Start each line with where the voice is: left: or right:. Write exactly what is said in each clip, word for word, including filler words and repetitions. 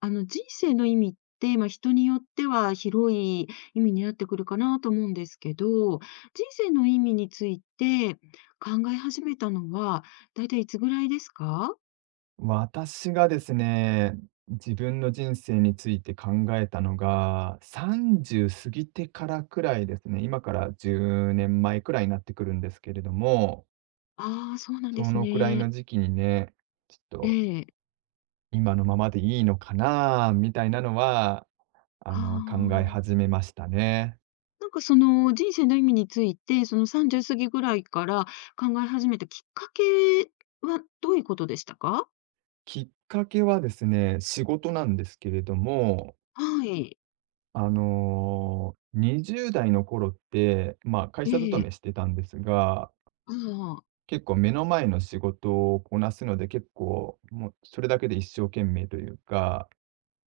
left: あの、人生の意味って、まあ、人によっては広い意味になってくるかなと思うんですけど、人生の意味について考え始めたのは、だいたいいつぐらいですか？
right: 私がですね、自分の人生について考えたのが、さんじゅう過ぎてからくらいですね。今からじゅうねんまえくらいになってくるんですけれども、
left: ああー、そうなん
right: そ
left: です
right: のくらいの
left: ね。
right: 時期にね、ちょっ
left: え
right: と
left: え。
right: 今のままでいいのかなみたいなのは、
left: あ
right: あの、考え
left: あ。
right: 始めましたね。
left: なんかその人生の意味について、そのさんじゅう過ぎぐらいから考え始めたきっかけはどういうことでしたか？
right: きっかけはですね、仕事なんですけれども、
left: はい。
right: あのー、にじゅう代の頃って、まあ、会
left: え
right: 社勤め
left: え。
right: してたんですが、
left: ああ。
right: 結構目の前の仕事をこなすので、結構もうそれだけで一生懸命というか、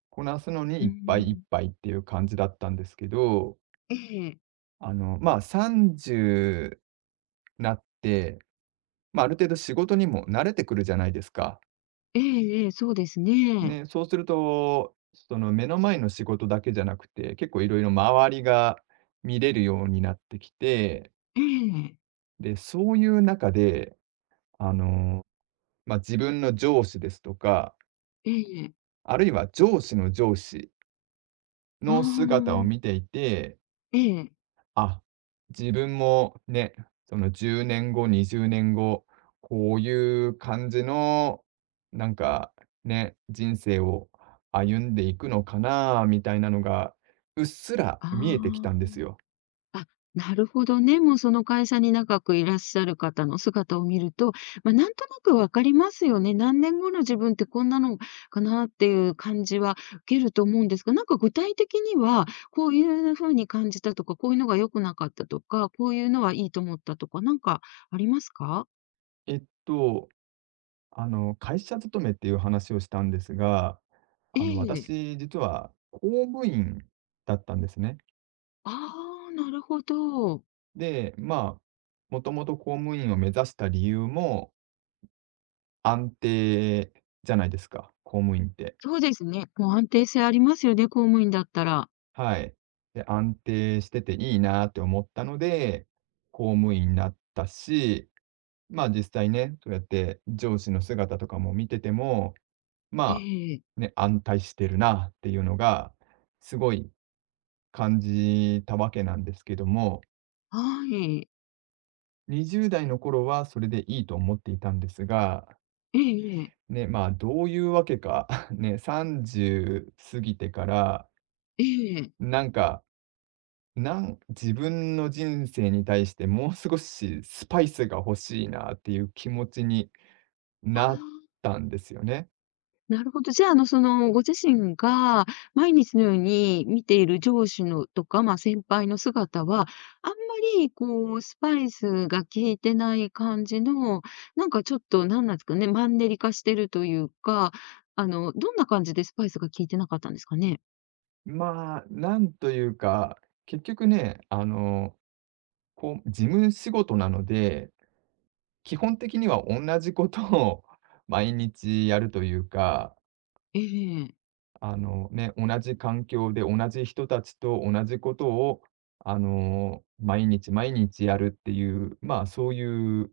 right: こなすのに
left: う
right: いっぱいいっ
left: ん。
right: ぱいっていう感じだったんですけど、
left: ええ。
right: あの、まあ、さんじゅうなって、まあ、ある程度仕事にも慣れてくるじゃないですか。
left: ええええ、そうですね。
right: ね、そうすると、その目の前の仕事だけじゃなくて、結構いろいろ周りが見れるようになってきて、
left: ええ、
right: で、そういう中で、あの、まあ、自分の上司ですとか、
left: ええ、
right: あるいは上司の上司
left: あ
right: の姿を
left: あ、
right: 見ていて、
left: ええ、
right: あ、自分もね、そのじゅうねんご、にじゅうねんご、こういう感じの、なんかね、人生を歩んでいくのかなみたいなのが、うっすら見えてきた
left: あ
right: んですよ。
left: あ、あ、なるほどね。もうその会社に長くいらっしゃる方の姿を見ると、まあ、なんとなく分かりますよね。何年後の自分ってこんなのかなっていう感じは受けると思うんですが、なんか具体的には、こういう風に感じたとか、こういうのが良くなかったとか、こういうのはいいと思ったとか、なんかありますか？
right: えっと、あの、会社勤めっていう話をしたんですが、
left: え
right: あの、
left: え、
right: 私、実は公務員だったんですね。
left: ああ、なるほど。
right: で、まあ、もともと公務員を目指した理由も安定じゃないですか、公務員って。
left: そうですね。もう安定性ありますよね、公務員だったら。
right: はい。で、安定してていいなって思ったので、公務員になったし、まあ実際ね、そうやって上司の姿とかも見てても、
left: え
right: ま
left: え、
right: あ、ね、安泰してるなっていうのが、すごい感じたわけなんですけども、
left: はい。
right: にじゅう代の頃はそれでいいと思っていたんですが、
left: ええええ、
right: ね、まあ、どういうわけか、ね、さんじゅう過ぎてから、なんか、なん自分の人生に対してもう少しスパイスが欲しいなっていう気持ちに
left: ああ、
right: なったんですよね。
left: なるほど。じゃあ、あの、その、ご自身が毎日のように見ている上司のとか、まあ、先輩の姿は、あんまり、こう、スパイスが効いてない感じの、なんかちょっと、なんなんですかね、マンネリ化してるというか、あの、どんな感じでスパイスが効いてなかったんですかね？
right: まあ、なんというか、結局ね、あの、こう、事務仕事なので、基本的には同じことを 毎日やるというか、
left: ええ。
right: あのね、同じ環境で同じ人たちと同じことを、あの、毎日毎日やるっていう、まあ、そういう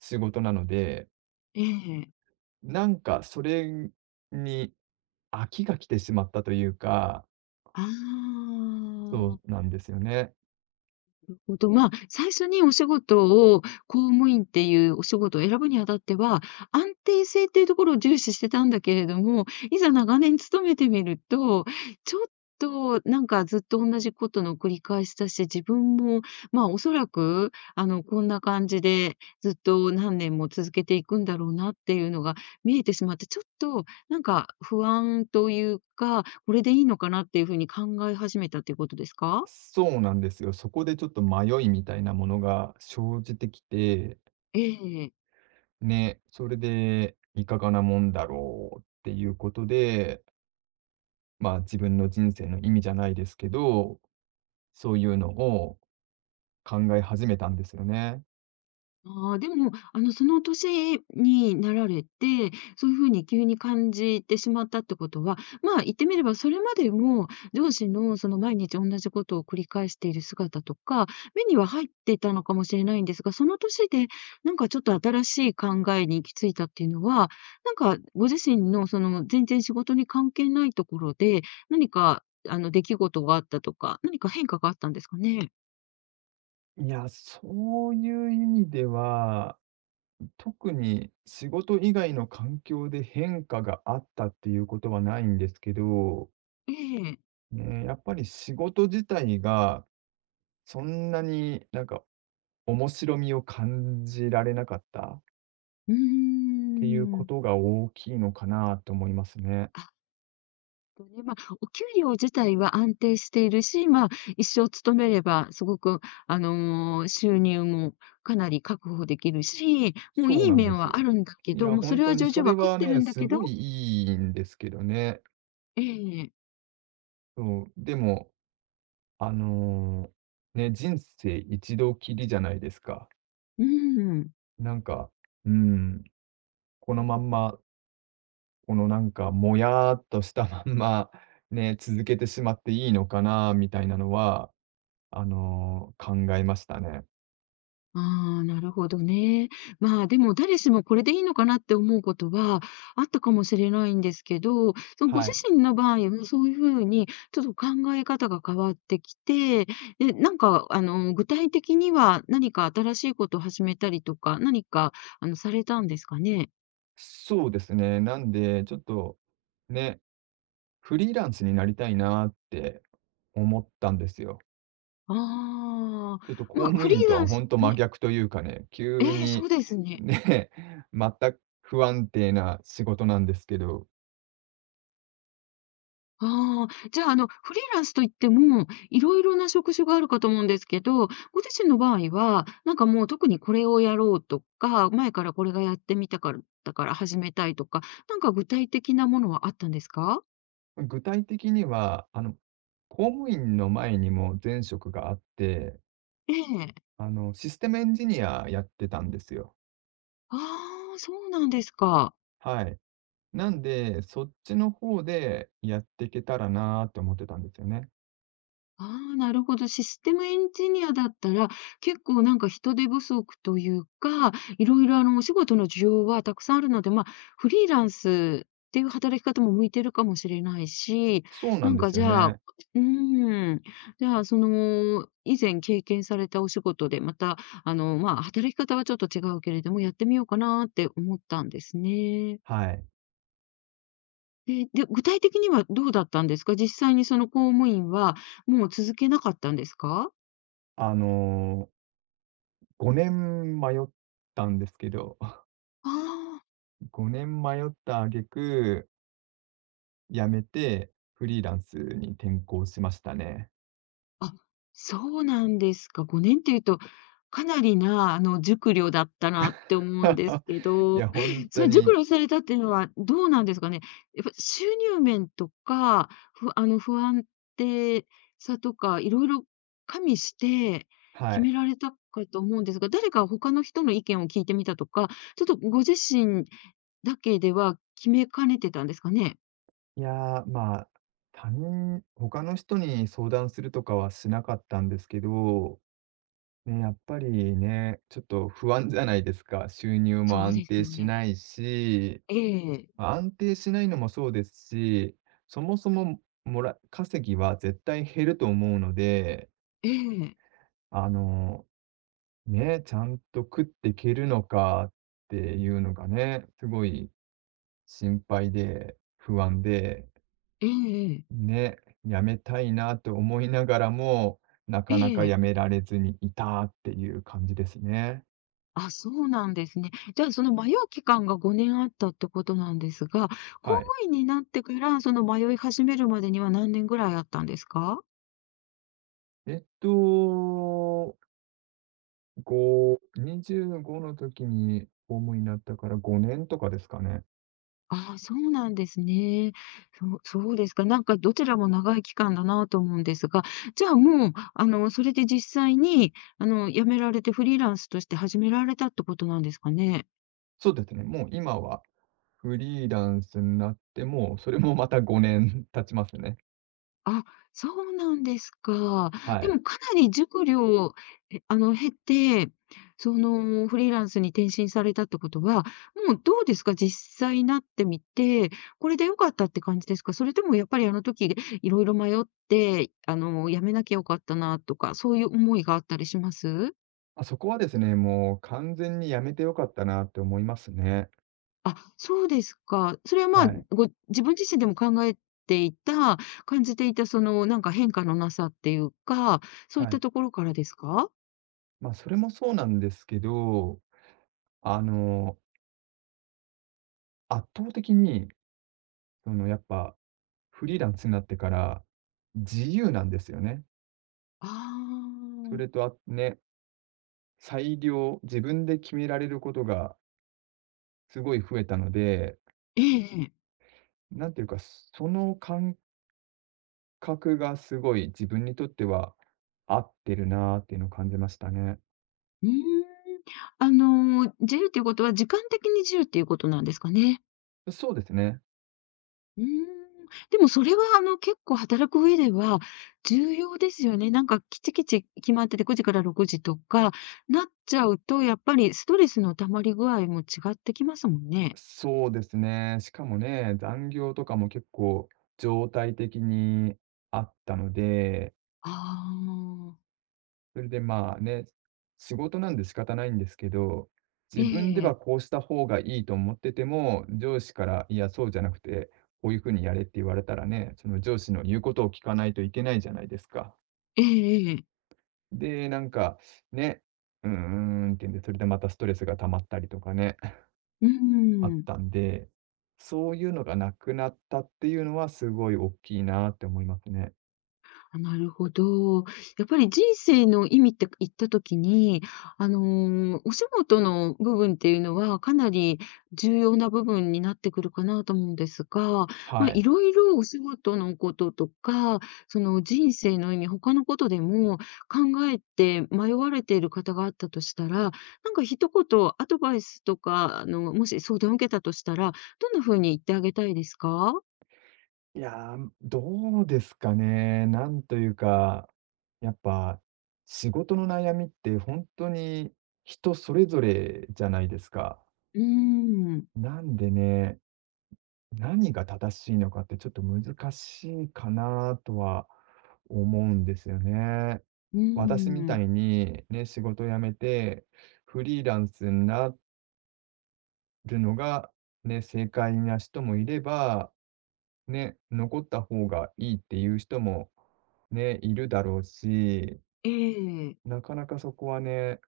right: 仕事なので、
left: ええ。
right: なんかそれに飽きが来てしまったというか、
left: あ
right: そ
left: あ。
right: うなんですよね。
left: ほど、まあ、最初にお仕事を、公務員っていうお仕事を選ぶにあたっては、安定性っていうところを重視してたんだけれども、いざ長年勤めてみると、ちょっとなんかずっと同じことの繰り返しだし、自分も、まあ、おそらく、あの、こんな感じでずっと何年も続けていくんだろうなっていうのが見えてしまって、ちょっとなんか不安というか、これでいいのかなっていうふうに考え始めたっていうことですか？
right: そうなんですよ。そこでちょっと迷いみたいなものが生じてきて、
left: ええ。
right: ね、それでいかがなもんだろうっていうことで、まあ自分の人生の意味じゃないですけど、そういうのを考え始めたんですよね。
left: ああ、でも、あの、その年になられて、そういうふうに急に感じてしまったってことは、まあ、言ってみれば、それまでも上司のその毎日同じことを繰り返している姿とか、目には入っていたのかもしれないんですが、その年で、なんかちょっと新しい考えに行き着いたっていうのは、なんかご自身のその全然仕事に関係ないところで、何か、あの、出来事があったとか、何か変化があったんですかね。
right: いや、そういう意味では、特に仕事以外の環境で変化があったっていうことはないんですけど、
left: ええ。
right: ね、やっぱり仕事自体がそんなになんか面白みを感じられなかったっ
left: うー
right: ていうこ
left: ん。
right: とが大きいのかなと思いますね。
left: あとね、まあ、お給料自体は安定しているし、まあ、一生勤めればすごく、あの、収入もかなり確保できるし、もう
right: そう
left: いい
right: なんで
left: 面
right: す
left: はあ
right: よ。
left: るんだけ
right: い
left: ど、
right: や、
left: もうそ
right: 本
left: れ
right: 当
left: は
right: に
left: 重
right: そ
left: 々
right: れ
left: わかっ
right: は
left: てる
right: ね、
left: んだ
right: す
left: け
right: ごい
left: ど
right: いいんですけどね。
left: ええ、
right: そう、でもあの、ね、人生一度きりじゃないですか。
left: うん。
right: なんか、うん、このまんま、このなんか、もやーっとしたまんま、ね、続けてしまっていいのかなみたいなのは、あの、考えましたね。
left: ああ、なるほどね。まあ、でも誰しもこれでいいのかなって思うことはあったかもしれないんですけど、そのご
right: は
left: 自
right: い。
left: 身の場合はそういうふうにちょっと考え方が変わってきて、で、なんか、あの、具体的には何か新しいことを始めたりとか、何か、あの、されたんですかね。
right: そうですね。なんで、ちょっと、ね、フリーランスになりたいなって思ったんですよ。
left: ああ、
right: ちょっと公
left: まあ、
right: 務
left: フリ
right: 員
left: ー
right: と
left: ラ
right: は
left: ンス、
right: 本当真
left: ね、
right: 逆というかね、急
left: ええ、そ
right: に
left: うですね。
right: ね、全く不安定な仕事なんですけど、
left: ああ、じゃあ、あの、フリーランスといっても、いろいろな職種があるかと思うんですけど、ご自身の場合は、なんかもう特にこれをやろうとか、前からこれがやってみたから、だから始めたいとか、なんか具体的なものはあったんですか？
right: 具体的には、あの、公務員の前にも前職があって、
left: ええ。
right: あの、システムエンジニアやってたんですよ。
left: ああ、そうなんですか。
right: はい。なんで、そっちの方でやっていけたらなーって思ってたんですよね。
left: ああ、なるほど。システムエンジニアだったら、結構なんか人手不足というか、いろいろあのお仕事の需要はたくさんあるので、まあ、フリーランスっていう働き方も向いてるかもしれないし、
right: そうな
left: な
right: ん
left: ん
right: で
left: か
right: すよ
left: じゃあ、う
right: ね。
left: ーん、じゃあその、以前経験されたお仕事で、また、あの、まあ、働き方はちょっと違うけれども、やってみようかなって思ったんですね。
right: はい。
left: で、で、具体的にはどうだったんですか、実際にその公務員はもう続けなかったんですか？
right: あのー、ごねん迷ったんですけど、
left: あ
right: ごねん迷った挙句辞めて、フリーランスに転向しましたね。
left: あ、あ、そうなんですか。ごねんっていうと、かなりな、あの、熟慮だったなって思うんです け
right: い
left: ど、
right: や、本
left: そ
right: 当
left: れ熟
right: に、
left: 慮されたっていうのはどうなんですかね。やっぱ収入面とか、ふあの、不安定さとか、いろいろ加味して
right: は
left: 決め
right: い。
left: られたかと思うんですが、誰か他の人の意見を聞いてみたとか、ちょっとご自身だけでは決めかねてたんですかね。
right: いやー、まあ、他人他の人に相談するとかはしなかったんですけど、ね、やっぱりね、ちょっと不安じゃないですか。収入
left: そ
right: も
left: う
right: 安
left: です
right: 定
left: よ
right: し
left: ね。
right: ないし、
left: ええ、
right: ま、安定しないのもそうですし、そもそも、もら稼ぎは絶対減ると思うので、
left: ええ、
right: あのね、ちゃんと食っていけるのかっていうのがね、すごい心配で不安で、
left: ええ。
right: ね、やめたいなと思いながらも、な
left: え
right: かなか
left: え。
right: やめられずにいたっていう感じですね。
left: あ、そうなんですね。じゃあ、その迷う期間がごねんあったってことなんですが、公
right: は
left: 務
right: い。
left: 員になってから、その迷い始めるまでには何年ぐらいあったんですか？
right: えっと、ごにじゅうごの時に公務員になったからごねんとかですかね。
left: ああ、そうなんですね。そうそうですか。なんかどちらも長い期間だなと思うんですが、じゃあ、もう、あの、それで実際に、あの、辞められてフリーランスとして始められたってことなんですかね？
right: そうですね、もう今はフリーランスになって、もうそれもまたごねん経ちますね。
left: あ、そうなんですか。
right: は
left: で
right: い。
left: もかなり熟慮、え、あの、経て、その、フリーランスに転身されたってことは、もうどうですか？実際なってみて、これで良かったって感じですか？それともやっぱりあの時いろいろ迷って、あの、辞めなきゃよかったなとか、そういう思いがあったりします？
right: まあ、そこはですね、もう完全にやめてよかったなって思いますね。
left: あ、そうですか。それは、まあ、
right: はい。
left: ご自分自身でも考えていた、感じていた、その、なんか変化のなさっていうか、そういっ
right: は
left: た
right: い。
left: ところからですか？
right: まあ、それもそうなんですけど、あの、圧倒的に、そのやっぱフリーランスになってから自由なんですよね。
left: あ
right: それ
left: あ、
right: とあね、裁量、自分で決められることがすごい増えたので、
left: ええええ。
right: なんていうか、その感覚がすごい自分にとっては合ってるなっていうのを感じましたね。
left: うーん。あのー、自由っていうことは、時間的に自由っていうことなんですかね。
right: そうですね。
left: うーん。でもそれは、あの、結構働く上では重要ですよね。なんかきちきち決まってて、くじからろくじとかなっちゃうと、やっぱりストレスの溜まり具合も違ってきますもんね。
right: そうですね。しかもね、残業とかも結構常態的にあったので、
left: ああ。
right: それでまあね、仕事なんで仕方ないんですけど、
left: え
right: 自分で
left: え。
right: はこうした方がいいと思ってても、上司から、いや、そうじゃなくて、こういうふうにやれって言われたらね、その上司の言うことを聞かないといけないじゃないですか。
left: ええええ。
right: で、なんかね、うーんって言うんで、それでまたストレスが溜まったりとかね、
left: うー
right: あっ
left: ん。
right: たんで、そういうのがなくなったっていうのはすごい大きいなって思いますね。
left: あ、なるほど。やっぱり人生の意味って言ったときに、あの、お仕事の部分っていうのはかなり重要な部分になってくるかなと思うんですが、ま
right: は
left: あ、い
right: い。
left: ろいろお仕事のこととか、その人生の意味、他のことでも考えて迷われている方があったとしたら、なんか一言アドバイスとか、あの、もし相談を受けたとしたら、どんな風に言ってあげたいですか？
right: いやー、どうですかね。なんというか、やっぱ仕事の悩みって本当に人それぞれじゃないですか。
left: うーん。
right: なんでね、何が正しいのかってちょっと難しいかなとは思うんですよね。
left: うー
right: 私みた
left: ん。
right: いにね、仕事辞めてフリーランスになるのが、ね、正解な人もいれば、ね、残った方がいいっていう人も、ね、いるだろうし、
left: ええ。
right: なかなかそこはね、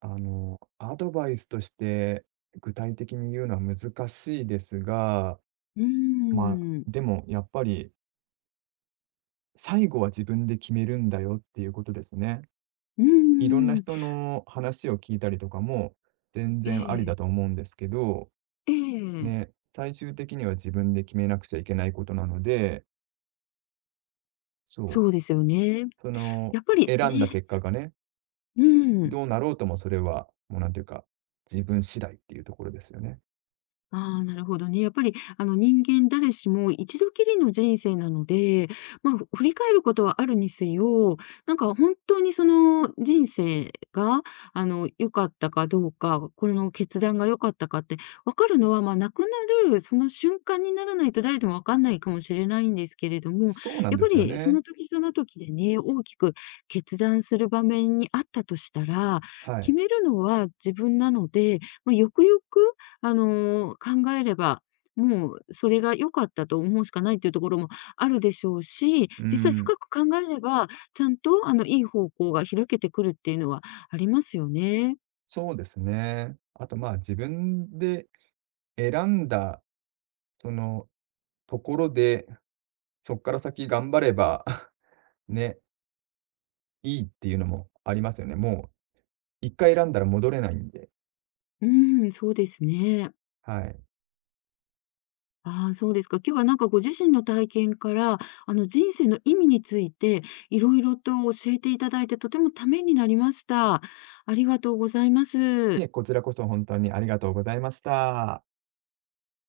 right: あの、アドバイスとして具体的に言うのは難しいですが、
left: うー
right: まあ、で
left: ん。
right: もやっぱり最後は自分で決めるんだよっていうことですね。
left: う
right: いろん
left: ー
right: な
left: ん。
right: 人の話を聞いたりとかも全然あり
left: え
right: だと
left: え。
right: 思うんですけど、
left: ええ。
right: ね、最終的には自分で決めなくちゃいけないことなので、そう。
left: そうですよね。
right: その、
left: やっぱりね、
right: 選んだ結果がね、
left: うん、
right: どうなろうともそれは、もうなんていうか、自分次第っていうところですよね。
left: ああ、なるほどね。やっぱり、あの、人間誰しも一度きりの人生なので、まあ、ふ振り返ることはあるにせよ、なんか本当にその人生が、あの、良かったかどうか、この決断が良かったかって分かるのは、まあ、亡くなるその瞬間にならないと誰でも分かんないかもしれないんですけれども、やっ
right: そうなんで
left: ぱ
right: すよ
left: りそ
right: ね。
left: の時その時でね、大きく決断する場面にあったとしたら、
right: は
left: 決
right: い。
left: めるのは自分なので、まあ、よくよくあの、考えれば、もうそれが良かったと思うしかないっていうところもあるでしょうし、
right: う
left: 実際
right: ん、
left: 深く考えれば、ちゃんとあの、いい方向が開けてくるっていうのはありますよね。
right: そうですね。あとまあ自分で選んだ、そのところで、そこから先頑張れば ね、いいっていうのもありますよね。もう一回選んだら戻れないんで。
left: うん、そうですね。
right: はい。
left: ああ、そうですか。今日はなんかご自身の体験から、あの、人生の意味についていろいろと教えていただいて、とてもためになりました。ありがとうございます。
right: いこちらこそ本当にありがとうございました。